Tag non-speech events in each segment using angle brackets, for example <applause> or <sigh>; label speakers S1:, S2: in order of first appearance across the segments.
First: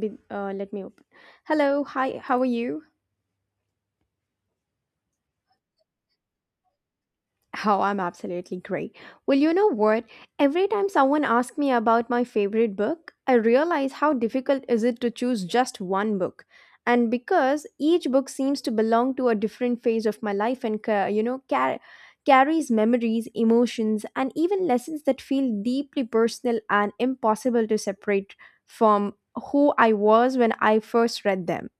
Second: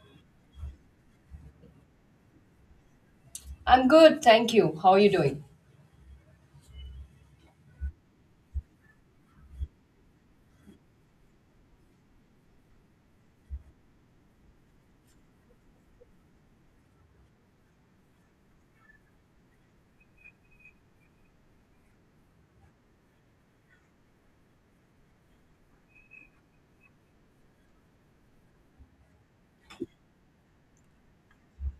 S1: Let me open. Hello, hi, how are you?
S2: I'm good, thank you. How are you doing?
S1: Oh, I'm absolutely great. Well, you know what? Every time someone asks me about my favorite book, I realize how difficult is it to choose just one book. And because each book seems to belong to a different phase of my life and carries memories, emotions, and even lessons that feel deeply personal and impossible to separate from who I was when I first read them.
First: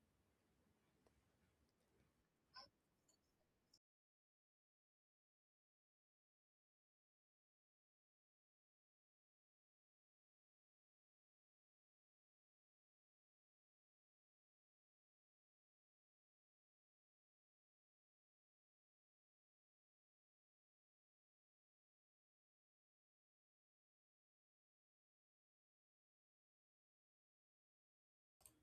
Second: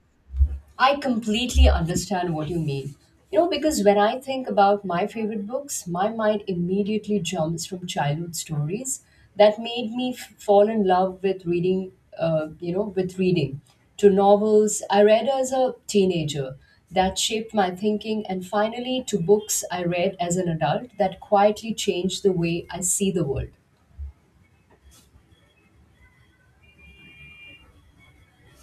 S2: I completely understand what you mean. You know, because when I think about my favorite books, my mind immediately jumps from childhood stories that made me fall in love with reading, uh, you know, with reading, to novels I read as a teenager that shaped my thinking, and finally to books I read as an adult that quietly changed the way I see the world.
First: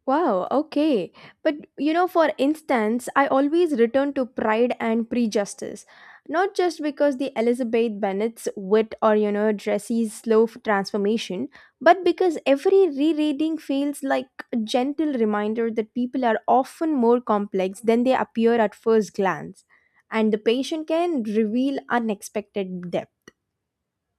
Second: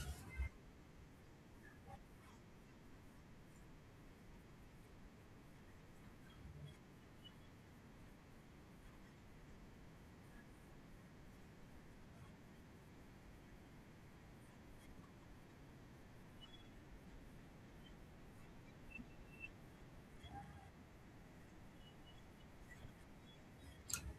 S1: Wow, okay. But you know, for instance, I always return to Pride and Prejudice*, not just because the Elizabeth Bennet's wit or, you know, Dressy's slow transformation, but because every rereading feels like a gentle reminder that people are often more complex than they appear at first glance, and the patient can reveal unexpected depth.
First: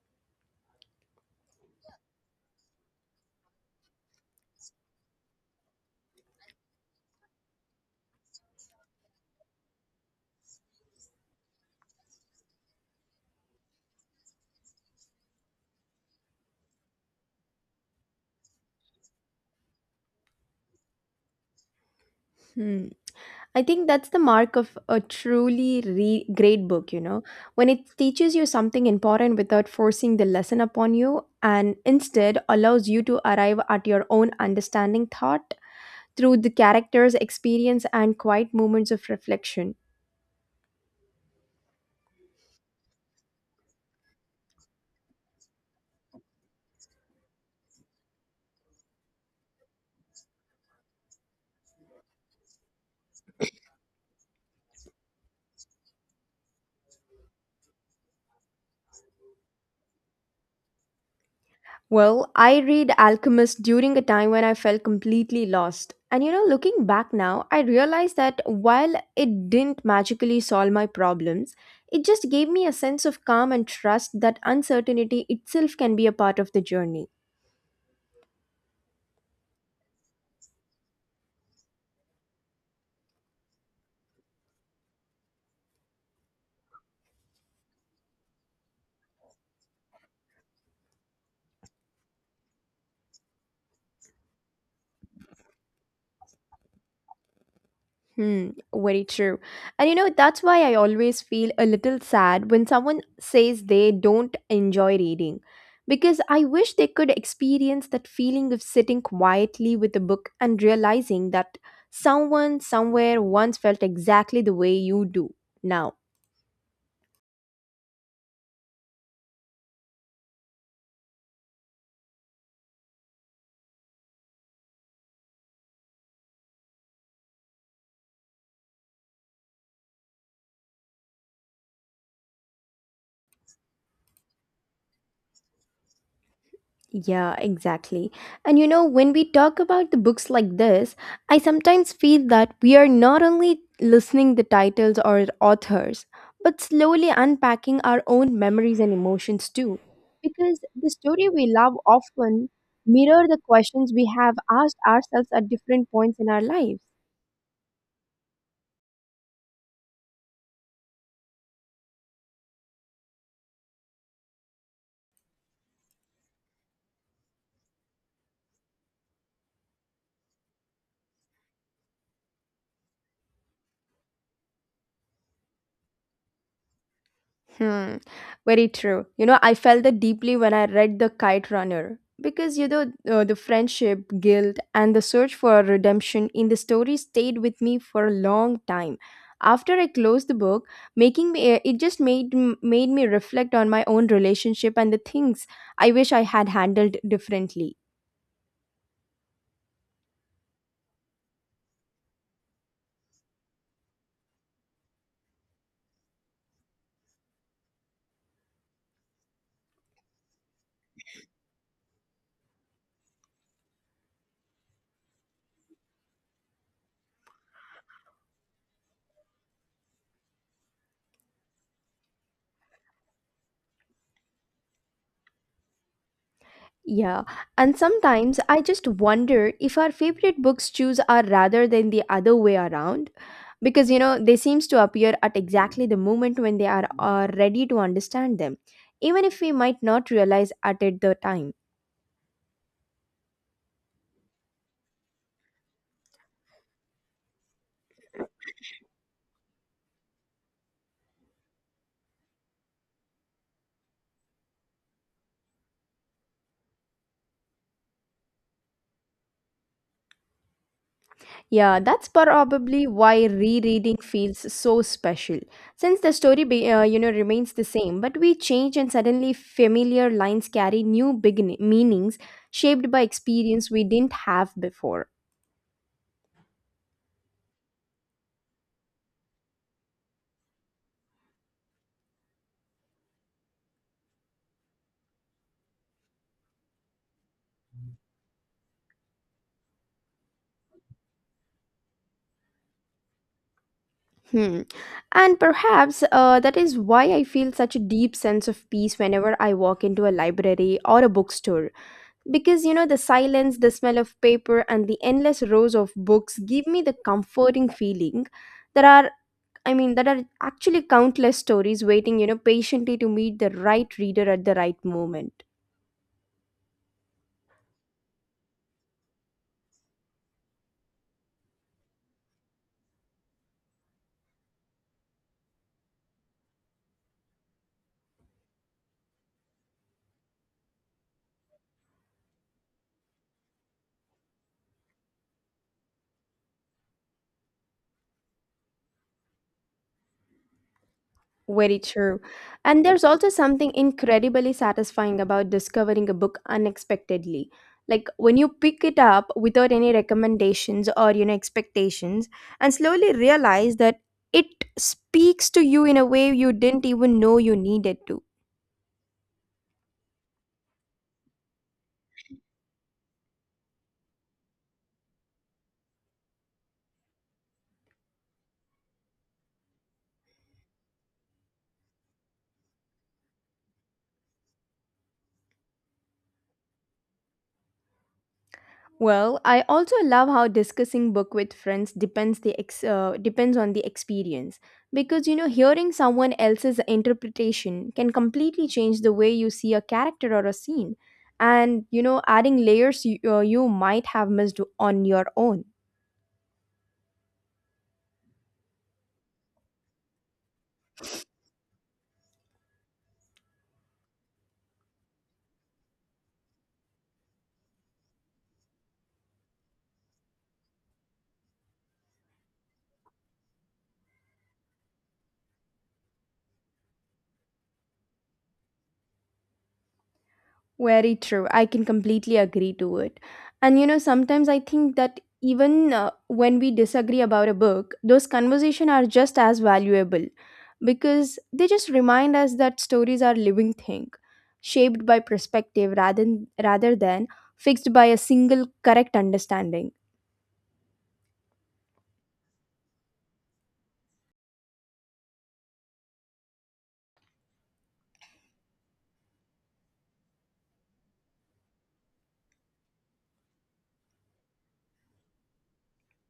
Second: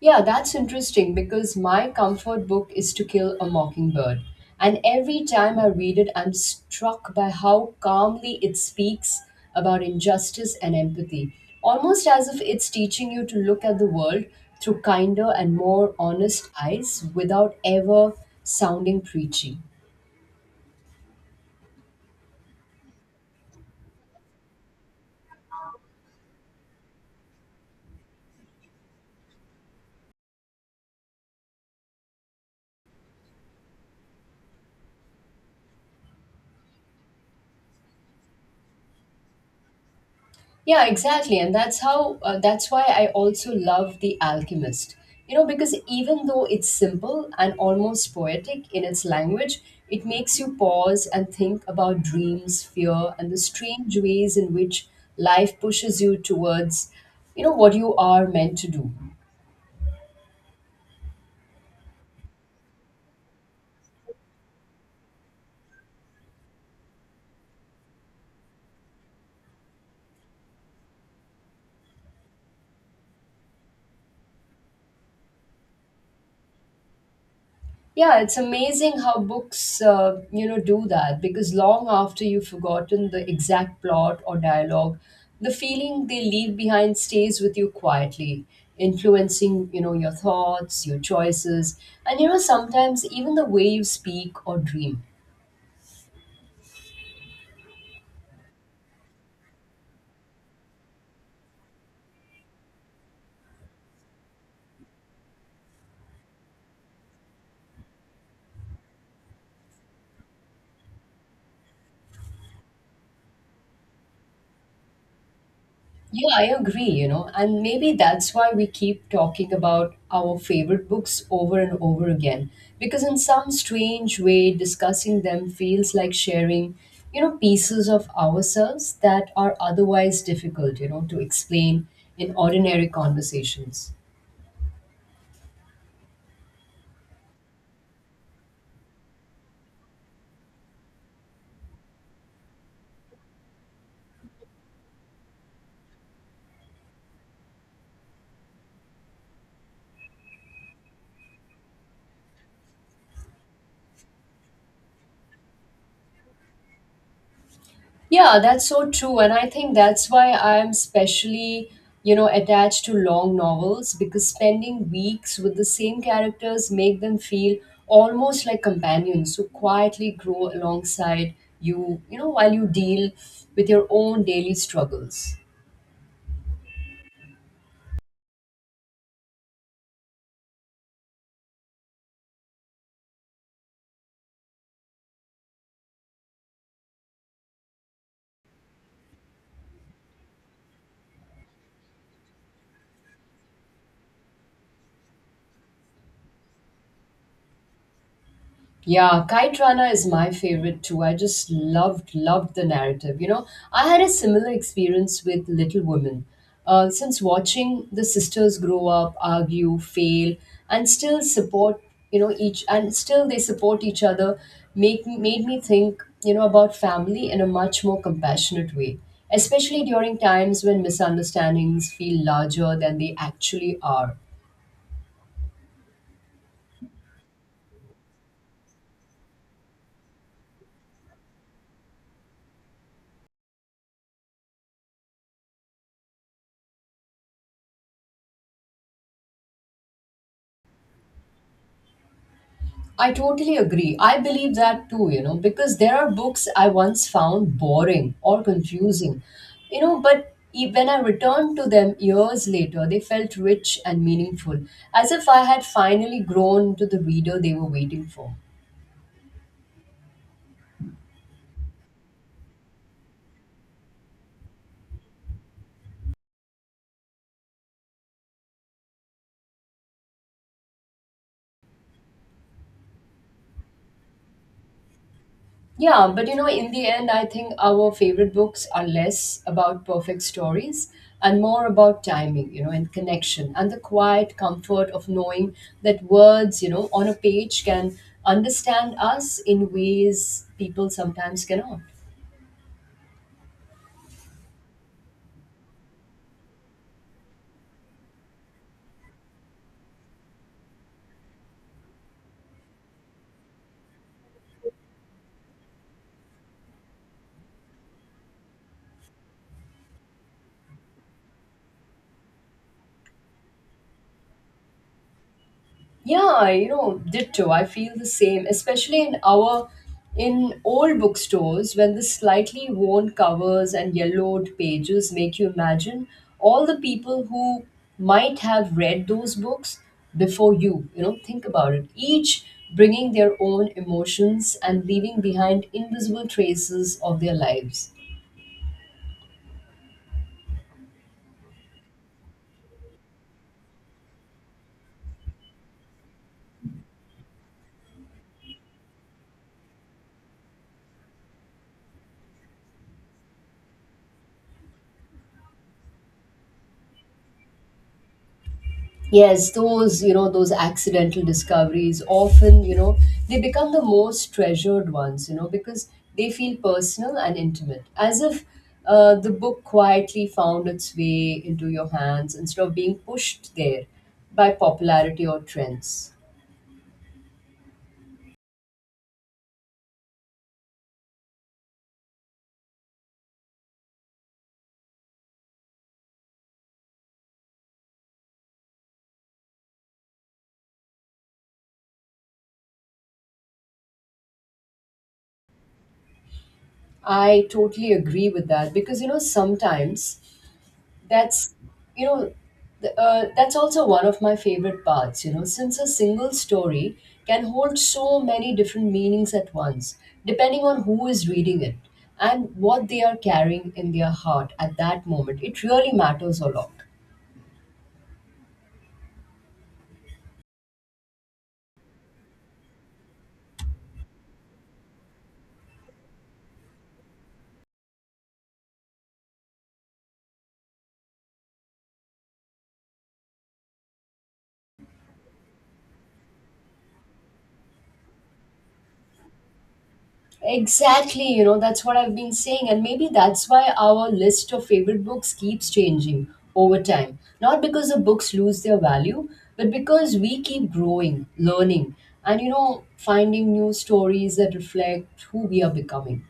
S2: Yeah, that's interesting because my comfort book is To Kill a Mockingbird. And every time I read it, I'm struck by how calmly it speaks about injustice and empathy, almost as if it's teaching you to look at the world through kinder and more honest eyes without ever sounding preachy.
S1: Hmm. I think that's the mark of a truly great book, you know, when it teaches you something important without forcing the lesson upon you and instead allows you to arrive at your own understanding thought through the character's experience and quiet moments of reflection.
S2: Yeah, exactly. That's why I also love The Alchemist. You know, because even though it's simple and almost poetic in its language, it makes you pause and think about dreams, fear, and the strange ways in which life pushes you towards, you know, what you are meant to do.
S1: Well, I read Alchemist during a time when I felt completely lost. And you know, looking back now, I realized that while it didn't magically solve my problems, it just gave me a sense of calm and trust that uncertainty itself can be a part of the journey.
S2: Yeah, it's amazing how books, you know, do that because long after you've forgotten the exact plot or dialogue, the feeling they leave behind stays with you quietly, influencing, you know, your thoughts, your choices, and you know, sometimes even the way you speak or dream.
S1: Hmm, very true. And you know, that's why I always feel a little sad when someone says they don't enjoy reading. Because I wish they could experience that feeling of sitting quietly with a book and realizing that someone somewhere once felt exactly the way you do now.
S2: Yeah, I agree, you know, and maybe that's why we keep talking about our favorite books over and over again. Because in some strange way, discussing them feels like sharing, you know, pieces of ourselves that are otherwise difficult, you know, to explain in ordinary conversations.
S1: Yeah, exactly. And you know, when we talk about the books like this, I sometimes feel that we are not only listening the titles or authors, but slowly unpacking our own memories and emotions too. Because the story we love often mirror the questions we have asked ourselves at different points in our lives.
S2: Yeah, that's so true. And I think that's why I'm specially, you know, attached to long novels because spending weeks with the same characters make them feel almost like companions who quietly grow alongside you, you know, while you deal with your own daily struggles.
S1: Hmm, very true. You know, I felt that deeply when I read The Kite Runner because, you know, the friendship, guilt, and the search for redemption in the story stayed with me for a long time. After I closed the book, making me it just made m- made me reflect on my own relationship and the things I wish I had handled differently.
S2: Yeah, Kite Rana is my favorite too. I just loved the narrative. You know, I had a similar experience with Little Women. Since watching the sisters grow up, argue, fail, and still support, you know, each and still they support each other, make made me think, you know, about family in a much more compassionate way, especially during times when misunderstandings feel larger than they actually are.
S1: Yeah, and sometimes I just wonder if our favorite books choose are rather than the other way around because you know they seems to appear at exactly the moment when they are ready to understand them even if we might not realize at it the time.
S2: I totally agree. I believe that too, you know, because there are books I once found boring or confusing, you know, but when I returned to them years later, they felt rich and meaningful, as if I had finally grown to the reader they were waiting for.
S1: Yeah, that's probably why rereading feels so special. Since the story, you know, remains the same, but we change and suddenly familiar lines carry new meanings shaped by experience we didn't have before.
S2: Yeah, but you know, in the end, I think our favorite books are less about perfect stories and more about timing, you know, and connection and the quiet comfort of knowing that words, you know, on a page can understand us in ways people sometimes cannot.
S1: Hmm. And perhaps that is why I feel such a deep sense of peace whenever I walk into a library or a bookstore. Because, you know, the silence, the smell of paper, and the endless rows of books give me the comforting feeling. There are there are actually countless stories waiting, you know, patiently to meet the right reader at the right moment.
S2: Yeah, you know, ditto. I feel the same, especially in our in old bookstores when the slightly worn covers and yellowed pages make you imagine all the people who might have read those books before you. You know, think about it. Each bringing their own emotions and leaving behind invisible traces of their lives.
S1: Very true. And there's also something incredibly satisfying about discovering a book unexpectedly. Like when you pick it up without any recommendations or, you know, expectations and slowly realize that it speaks to you in a way you didn't even know you needed to.
S2: Yes, those, you know, those accidental discoveries often, you know, they become the most treasured ones, you know, because they feel personal and intimate, as if the book quietly found its way into your hands instead of being pushed there by popularity or trends.
S1: Well, I also love how discussing book with friends depends on the experience because you know hearing someone else's interpretation can completely change the way you see a character or a scene and you know adding layers you might have missed on your own.
S2: I totally agree with that because, you know, sometimes that's you know th- that's also one of my favorite parts you know since a single story can hold so many different meanings at once depending on who is reading it and what they are carrying in their heart at that moment it really matters a lot.
S1: Very true. I can completely agree to it. And you know, sometimes I think that even when we disagree about a book, those conversations are just as valuable because they just remind us that stories are living thing, shaped by perspective rather than fixed by a single correct understanding.
S2: Exactly, you know, that's what I've been saying. And maybe that's why our list of favorite books keeps changing over time. Not because the books lose their value, but because we keep growing, learning, and, you know, finding new stories that reflect who we are becoming.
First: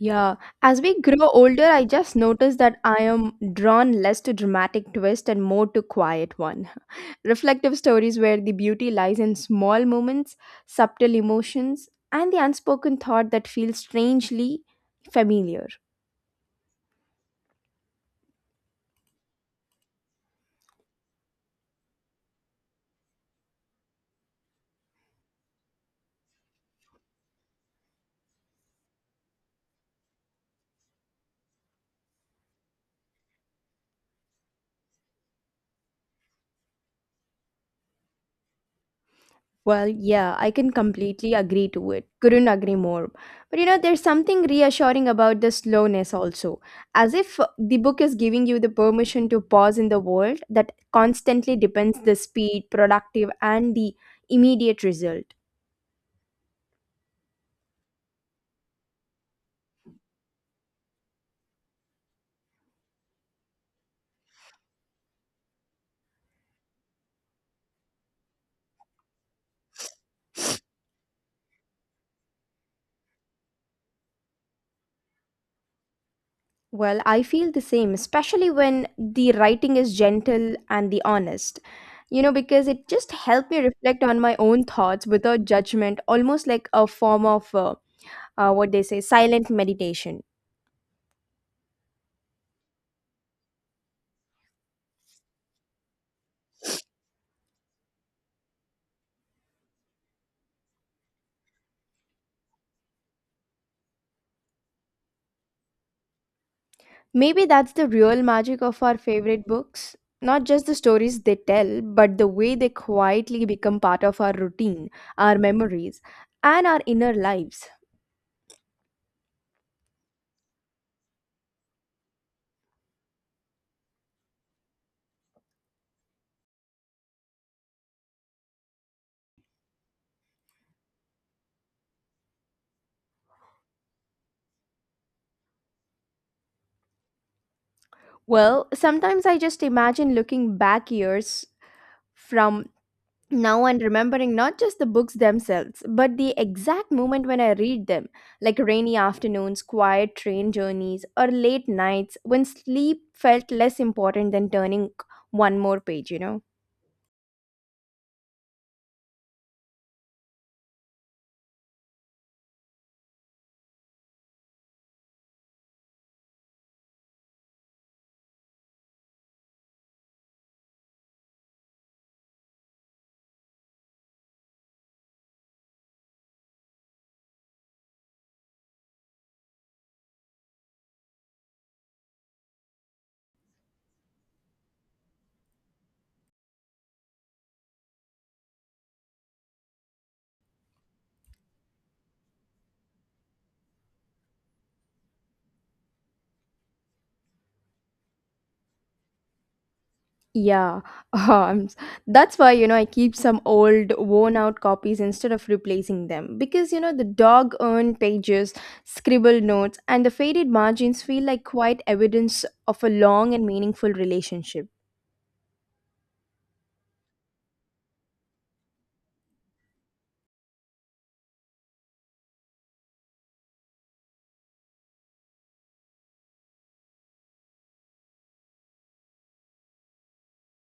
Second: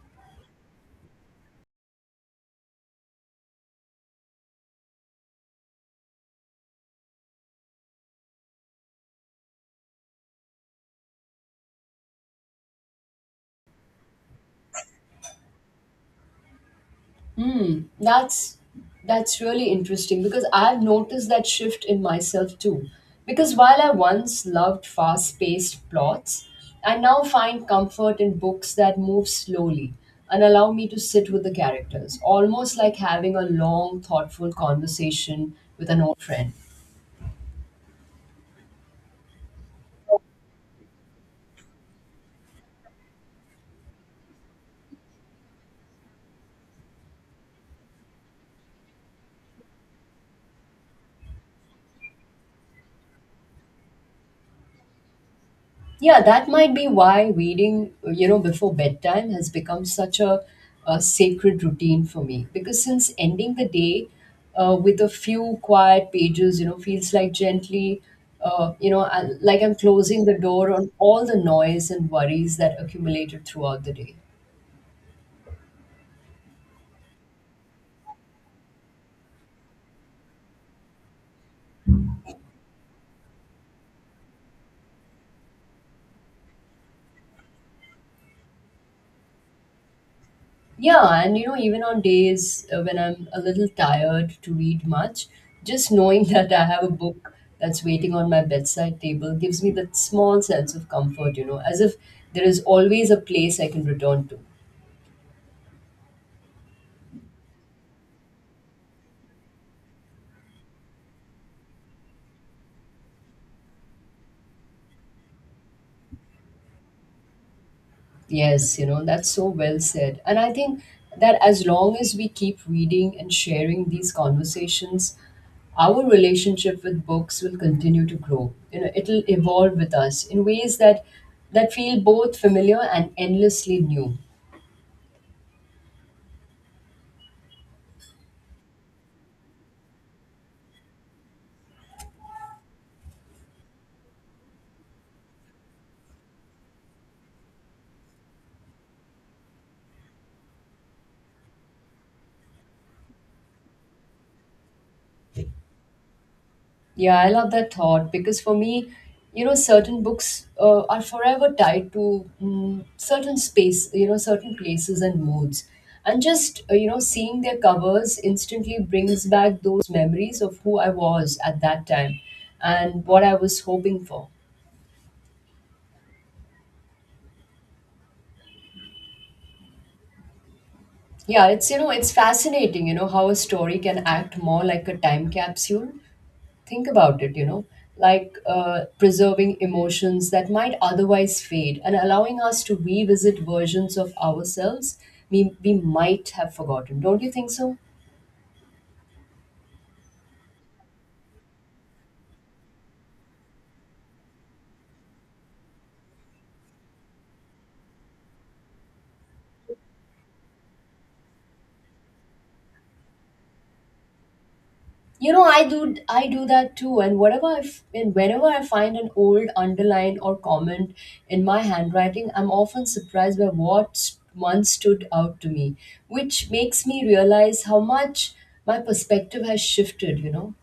S1: Yeah, as we grow older, I just noticed that I am drawn less to dramatic twist and more to quiet ones. Reflective stories where the beauty lies in small moments, subtle emotions, and the unspoken thought that feels strangely familiar.
S2: That's that's really interesting because I've noticed that shift in myself too. Because while I once loved fast-paced plots, I now find comfort in books that move slowly and allow me to sit with the characters, almost like having a long, thoughtful conversation with an old friend.
S1: Well, yeah, I can completely agree to it. Couldn't agree more. But you know, there's something reassuring about the slowness also. As if the book is giving you the permission to pause in the world that constantly depends the speed, productive, and the immediate result.
S2: Yeah, that might be why reading, you know, before bedtime has become a sacred routine for me. Because since ending the day with a few quiet pages, you know, feels like gently, like I'm closing the door on all the noise and worries that accumulated throughout the day.
S1: Well, I feel the same, especially when the writing is gentle and the honest. You know, because it just helped me reflect on my own thoughts without judgment, almost like a form of what they say, silent meditation.
S2: Yeah, and you know, even on days when I'm a little tired to read much, just knowing <laughs> that I have a book that's waiting on my bedside table gives me that small sense of comfort, you know, as if there is always a place I can return to.
S1: Maybe that's the real magic of our favorite books. Not just the stories they tell, but the way they quietly become part of our routine, our memories, and our inner lives.
S2: Yes, you know, that's so well said. And I think that as long as we keep reading and sharing these conversations, our relationship with books will continue to grow. You know, it'll evolve with us in ways that feel both familiar and endlessly new.
S1: Well, sometimes I just imagine looking back years from now and remembering not just the books themselves, but the exact moment when I read them, like rainy afternoons, quiet train journeys, or late nights when sleep felt less important than turning one more page, you know?
S2: Yeah, I love that thought because for me, you know, certain books are forever tied to mm certain space, you know, certain places and moods. And just, you know, seeing their covers instantly brings back those memories of who I was at that time and what I was hoping for. Yeah, it's, you know, it's fascinating, you know, how a story can act more like a time capsule think about it, you know, like preserving emotions that might otherwise fade and allowing us to revisit versions of ourselves we might have forgotten. Don't you think so?
S1: Yeah, <laughs> um, s- that's why you know I keep some old worn out copies instead of replacing them because you know the dog earned pages, scribbled notes, and the faded margins feel like quite evidence of a long and meaningful relationship.
S2: You know, I do that too, and whenever I find an old underline or comment in my handwriting, I'm often surprised by what once stood out to me, which makes me realize how much my perspective has shifted. You know,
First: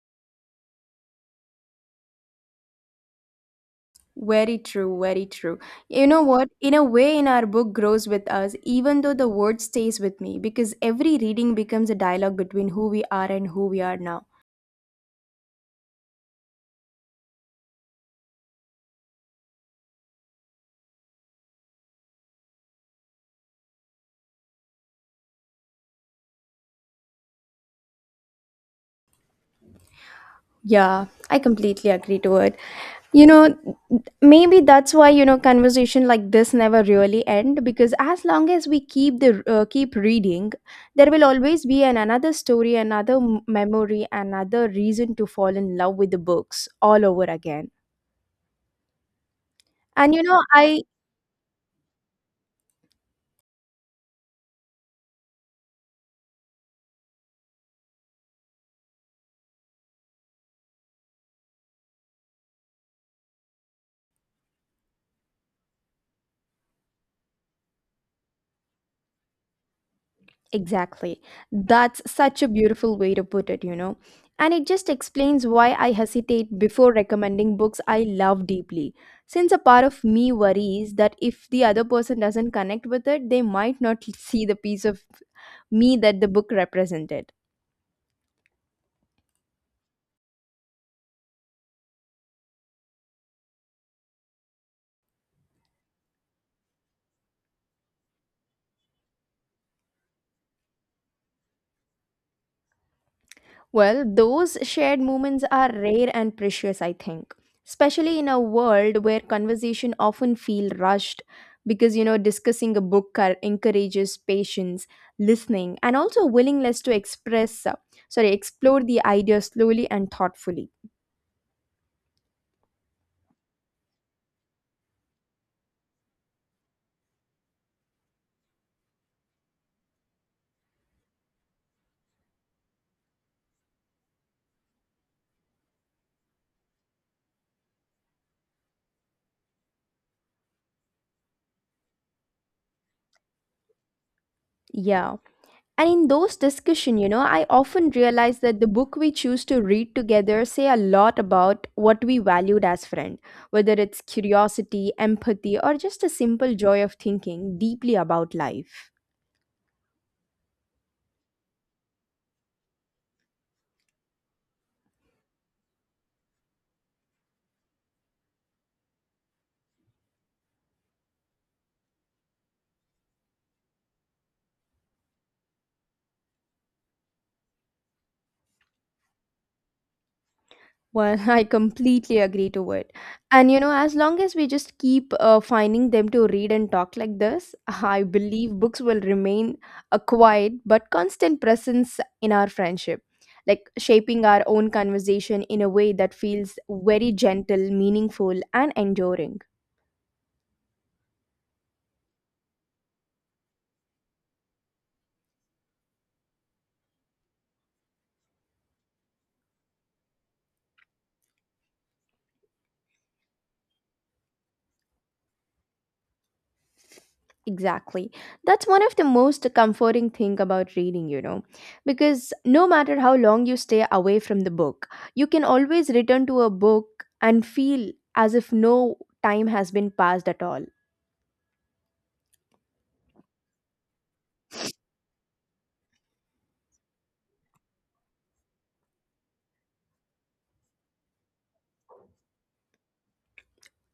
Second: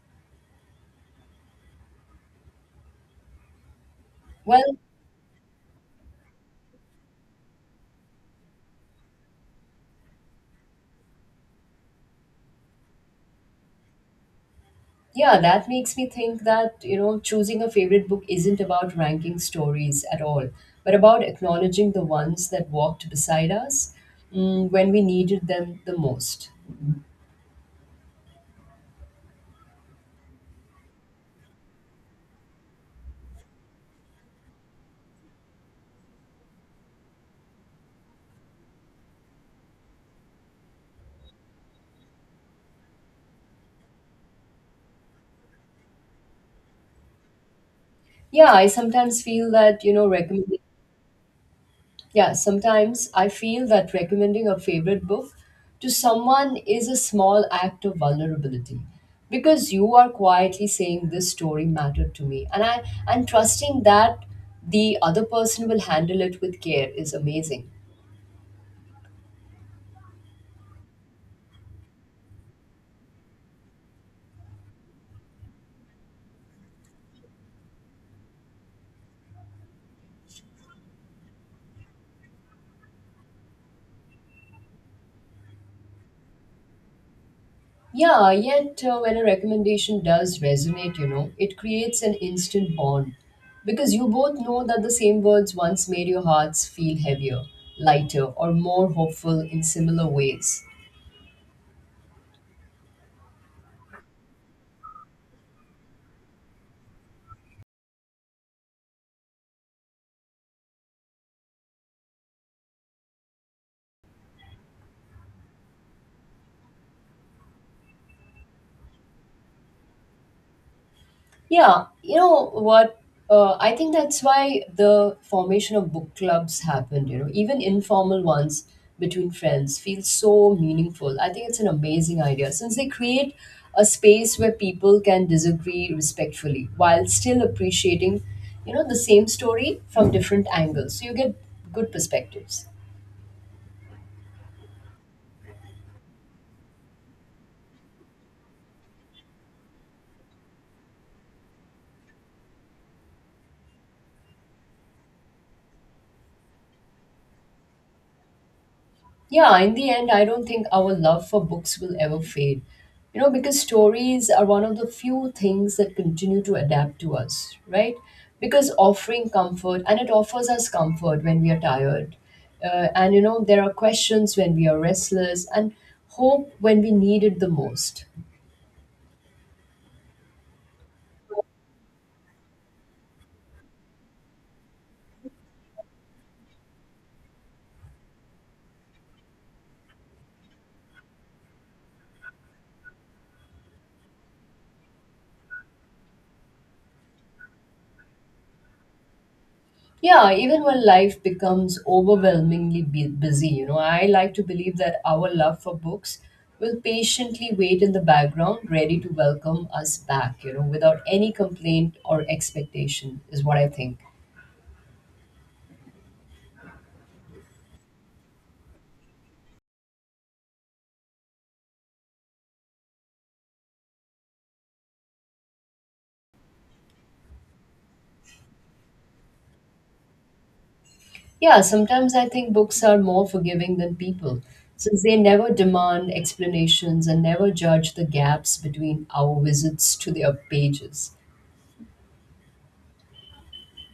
S1: Very
S2: well,
S1: true, very true. You know what? In a way, in our book grows with us, even though the word stays with me, because every reading becomes a dialogue between who we are and who we are now.
S2: yeah, that makes me think that, you know, choosing a favorite book isn't about ranking stories at all, but about acknowledging the ones that walked beside us mm, when we needed them the most.
S1: Yeah, I completely agree to it. You know, maybe that's why you know conversation like this never really end because as long as we keep reading, there will always be an another story, another memory, another reason to fall in love with the books all over again.
S2: Yeah, I sometimes feel that, you know,
S1: And you know,
S2: recommending.
S1: I
S2: Yeah, sometimes I feel that recommending a favorite book to someone is a small act of vulnerability because you are quietly saying this story mattered to me and trusting that the other person will handle it with care is amazing.
S1: Exactly. That's such a beautiful way to put it, you know. And it just explains why I hesitate before recommending books I love deeply. Since a part of me worries that if the other person doesn't connect with it, they might not see the piece of me that the book represented.
S2: Yeah, yet when a recommendation does resonate, you know, it creates an instant bond because you both know that the same words once made your hearts feel heavier, lighter, or more hopeful in similar ways.
S1: Well, those shared moments are rare and precious, I think, especially in a world where conversation often feel rushed because you know discussing a book encourages patience, listening, and also willingness to explore the idea slowly and thoughtfully.
S2: Yeah, you know what? I think that's why the formation of book clubs happened, you know, even informal ones between friends feel so meaningful. I think it's an amazing idea since they create a space where people can disagree respectfully while still appreciating, you know, the same story from different angles. So you get good perspectives.
S1: Yeah. And in those discussion, you know, I often realize that the book we choose to read together say a lot about what we valued as friend, whether it's curiosity, empathy, or just a simple joy of thinking deeply about life.
S2: Yeah, in the end, I don't think our love for books will ever fade. You know, because stories are one of the few things that continue to adapt to us, right? Because offering comfort, and it offers us comfort when we are tired. And, you know, there are questions when we are restless and hope when we need it the most.
S1: Well, <laughs> I completely agree to it. And you know, as long as we just keep finding them to read and talk like this, <laughs> I believe books will remain a quiet but constant presence in our friendship, like shaping our own conversation in a way that feels very gentle, meaningful, and enduring.
S2: Yeah, even when life becomes overwhelmingly busy, you know, I like to believe that our love for books will patiently wait in the background, ready to welcome us back, you know, without any complaint or expectation, is what I think.
S1: Exactly. That's one of the most comforting thing about reading, you know, because no matter how long you stay away from the book, you can always return to a book and feel as if no time has been passed at all.
S2: Yeah, sometimes I think books are more forgiving than people, since they never demand explanations and never judge the gaps between our visits to their pages.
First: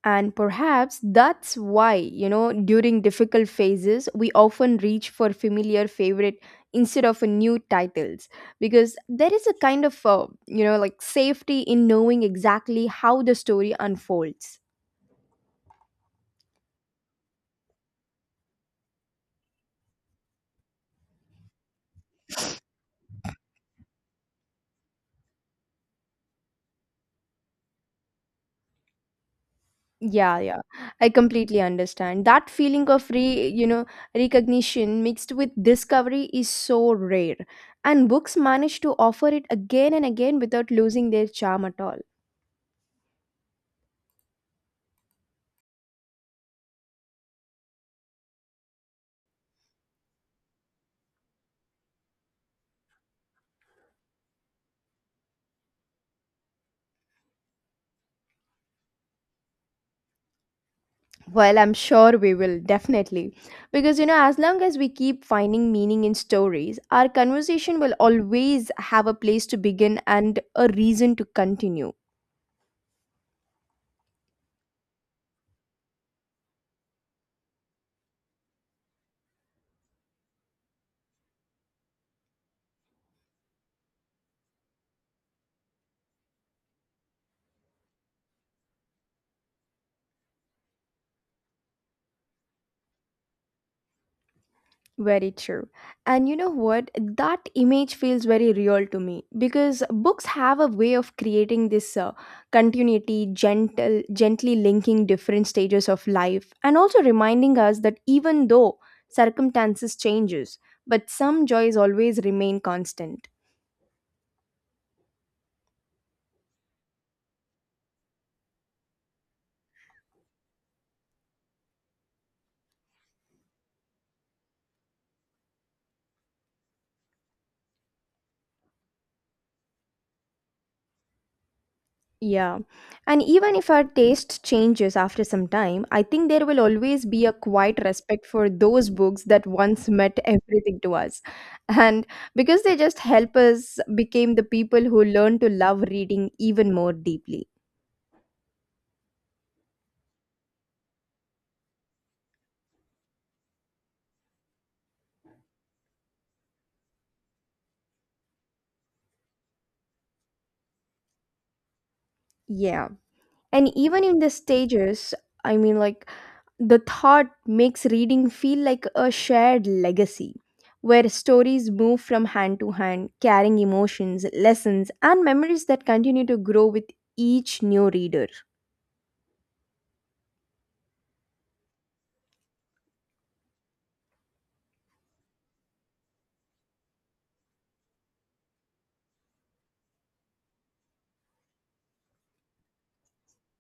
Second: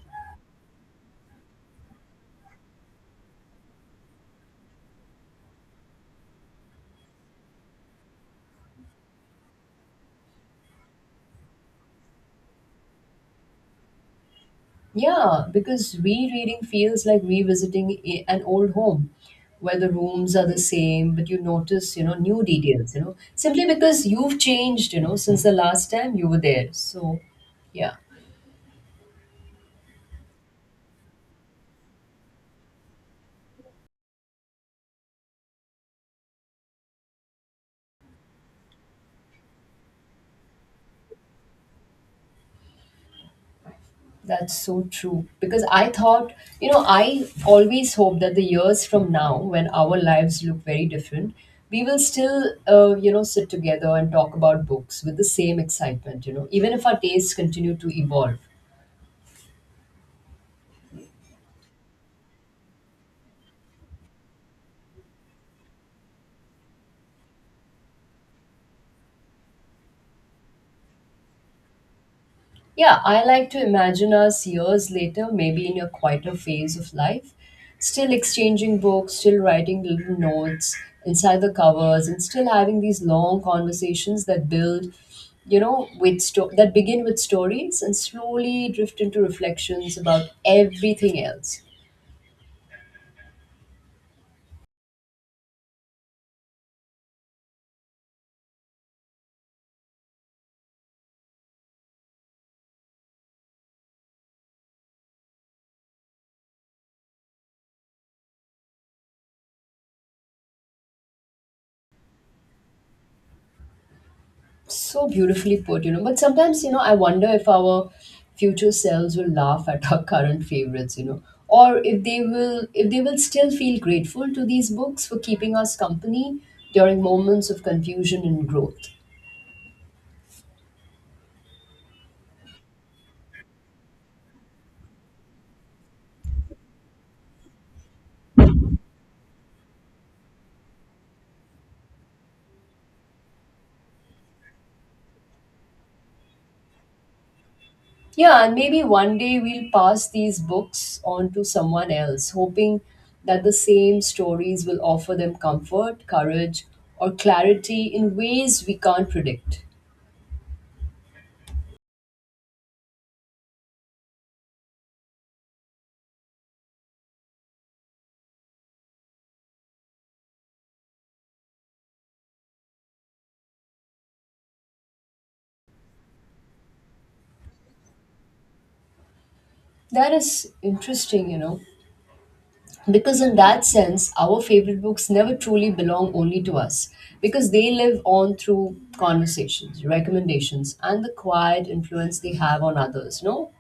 S1: And perhaps that's why, you know, during difficult phases, we often reach for familiar favorite instead of a new titles because there is a kind of, you know, like safety in knowing exactly how the story unfolds.
S2: Yeah, because rereading feels like revisiting an old home where the rooms are the same, but you notice, you know, new details, you know, simply because you've changed, you know, since the last time you were there. So, yeah,
S1: Yeah. I completely understand. That feeling of recognition mixed with discovery is so rare, and books manage to offer it again and again without losing their charm at all.
S2: that's so true. Because I thought, you know, I always hope that the years from now, when our lives look very different, we will still, you know, sit together and talk about books with the same excitement, you know, even if our tastes continue to evolve.
S1: Well, I'm sure we will definitely. Because you know, as long as we keep finding meaning in stories, our conversation will always have a place to begin and a reason to continue.
S2: Yeah, I like to imagine us years later, maybe in a quieter phase of life, still exchanging books, still writing little notes inside the covers, and still having these long conversations that build, that begin with stories and slowly drift into reflections about everything else.
S1: Very true. And you know what? That image feels very real to me because books have a way of creating this continuity, gentle, gently linking different stages of life and also reminding us that even though circumstances changes, but some joys always remain constant.
S2: So beautifully put, you know. But sometimes, you know, I wonder if our future selves will laugh at our <laughs> current favorites, you know, or if they will still feel grateful to these books for keeping us company during moments of confusion and growth.
S1: Yeah. And even if our taste changes after some time, I think there will always be a quiet respect for those books that once meant everything to us. And because they just help us became the people who learn to love reading even more deeply.
S2: Yeah, and maybe one day we'll pass these books on to someone else, hoping that the same stories will offer them comfort, courage, or clarity in ways we can't predict.
S1: Yeah. And even in the stages, I mean, like the thought makes reading feel like a shared legacy where stories move from hand to hand, carrying emotions, lessons, and memories that continue to grow with each new reader.
S2: That is interesting, you know, because in that sense our favorite books never truly belong only to us because they live on through conversations, recommendations and the quiet influence they have on others, you know.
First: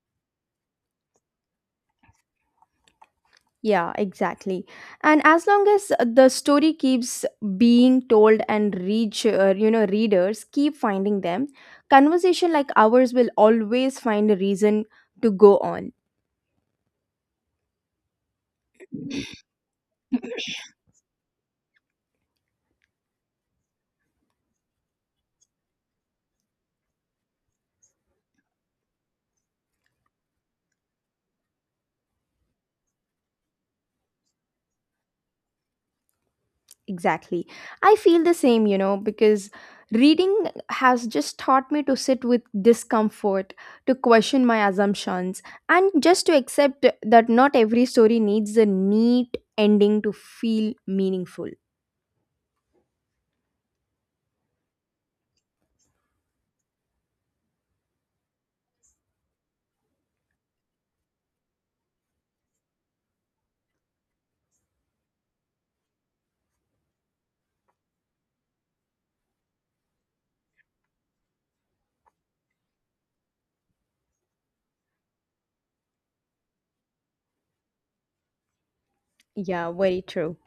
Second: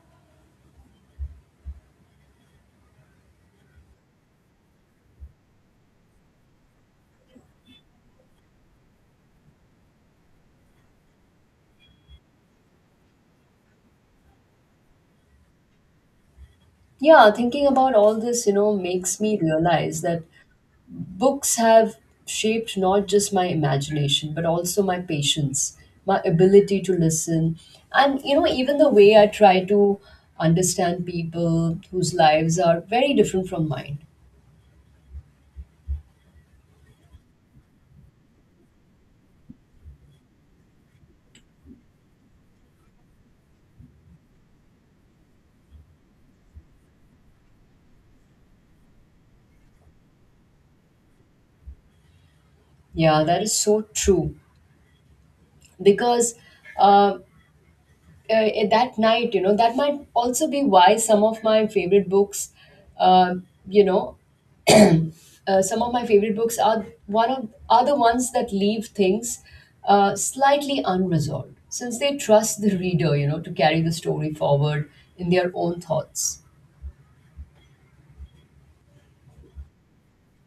S1: Yeah, exactly. And as long as the story keeps being told and you know, readers keep finding them, conversation like ours will always find a reason to go on.
S2: Yeah, thinking about all this, you know, makes me
S1: <clears throat>
S2: realize that books have shaped not just my imagination but also my patience, my ability to listen, and you know, even the way I try to understand people whose lives are very different from mine.
S1: Exactly. I feel the same, you know, because reading has just taught me to sit with discomfort, to question my assumptions, and just to accept that not every story needs a neat ending to feel meaningful.
S2: Yeah, that is so true because uh, that night you know that might also be why some of my favorite books uh, you know some of my favorite books are one of are the ones that leave things slightly unresolved since they trust the reader, you know, to carry the story forward in their own thoughts.
S1: Yeah, very true.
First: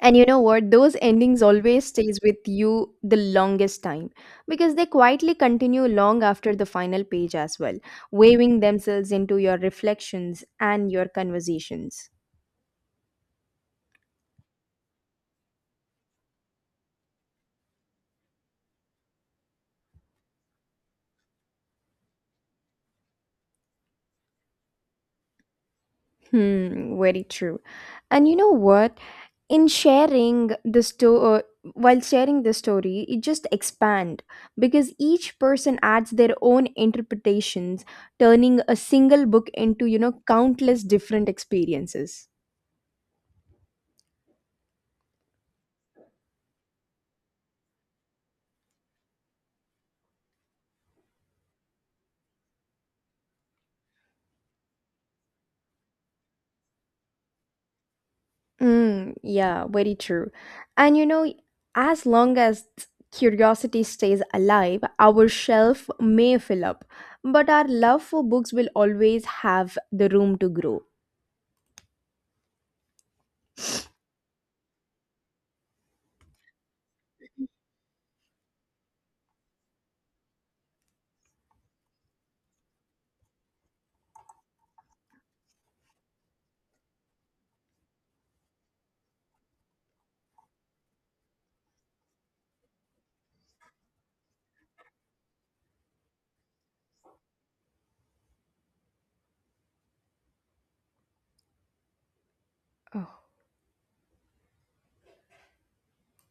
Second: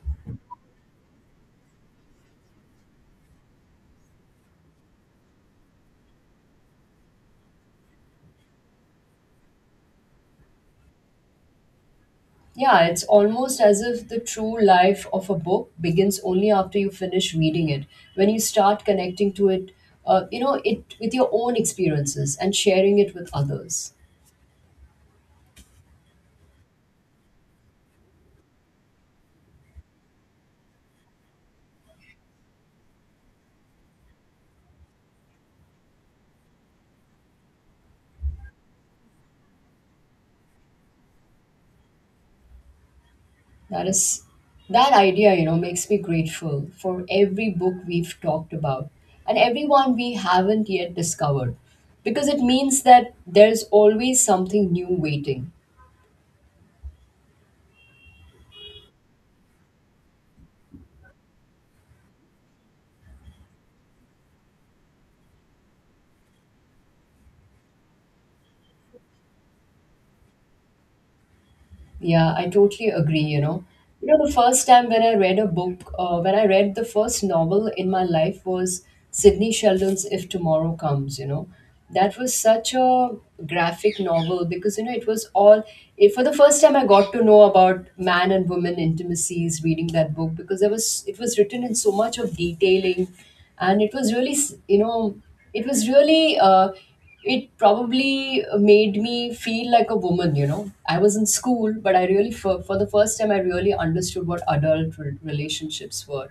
S1: And you know what? Those endings always stays with you the longest time because they quietly continue long after the final page as well, waving themselves into your reflections and your conversations.
S2: Yeah, it's almost as if the true life of a book begins only after you finish reading it. When you start connecting to it, you know, it with your own experiences and sharing it with others.
S1: Hmm, very true. And you know what? In sharing the story, while sharing the story, it just expand because each person adds their own interpretations turning a single book into you know countless different experiences.
S2: That is that idea, you know, makes me grateful for every book we've talked about and everyone we haven't yet discovered because it means that there's always something new waiting.
S1: Mm, yeah, very true. And you know, as long as curiosity stays alive, our shelf may fill up, but our love for books will always have the room to grow.
S2: Yeah, I totally agree, you know. You know, the first time when I read the first novel in my life was Sidney Sheldon's If Tomorrow Comes, you know. That was such a graphic novel because, you know, it was all, it, for the first time I got to know about man and woman intimacies reading that book because it was written in so much of detailing and it was really, s- you know, it was really, it probably made me feel like a woman, you know, I was in school but I really for the first time
S1: Oh.
S2: I really understood what adult relationships were.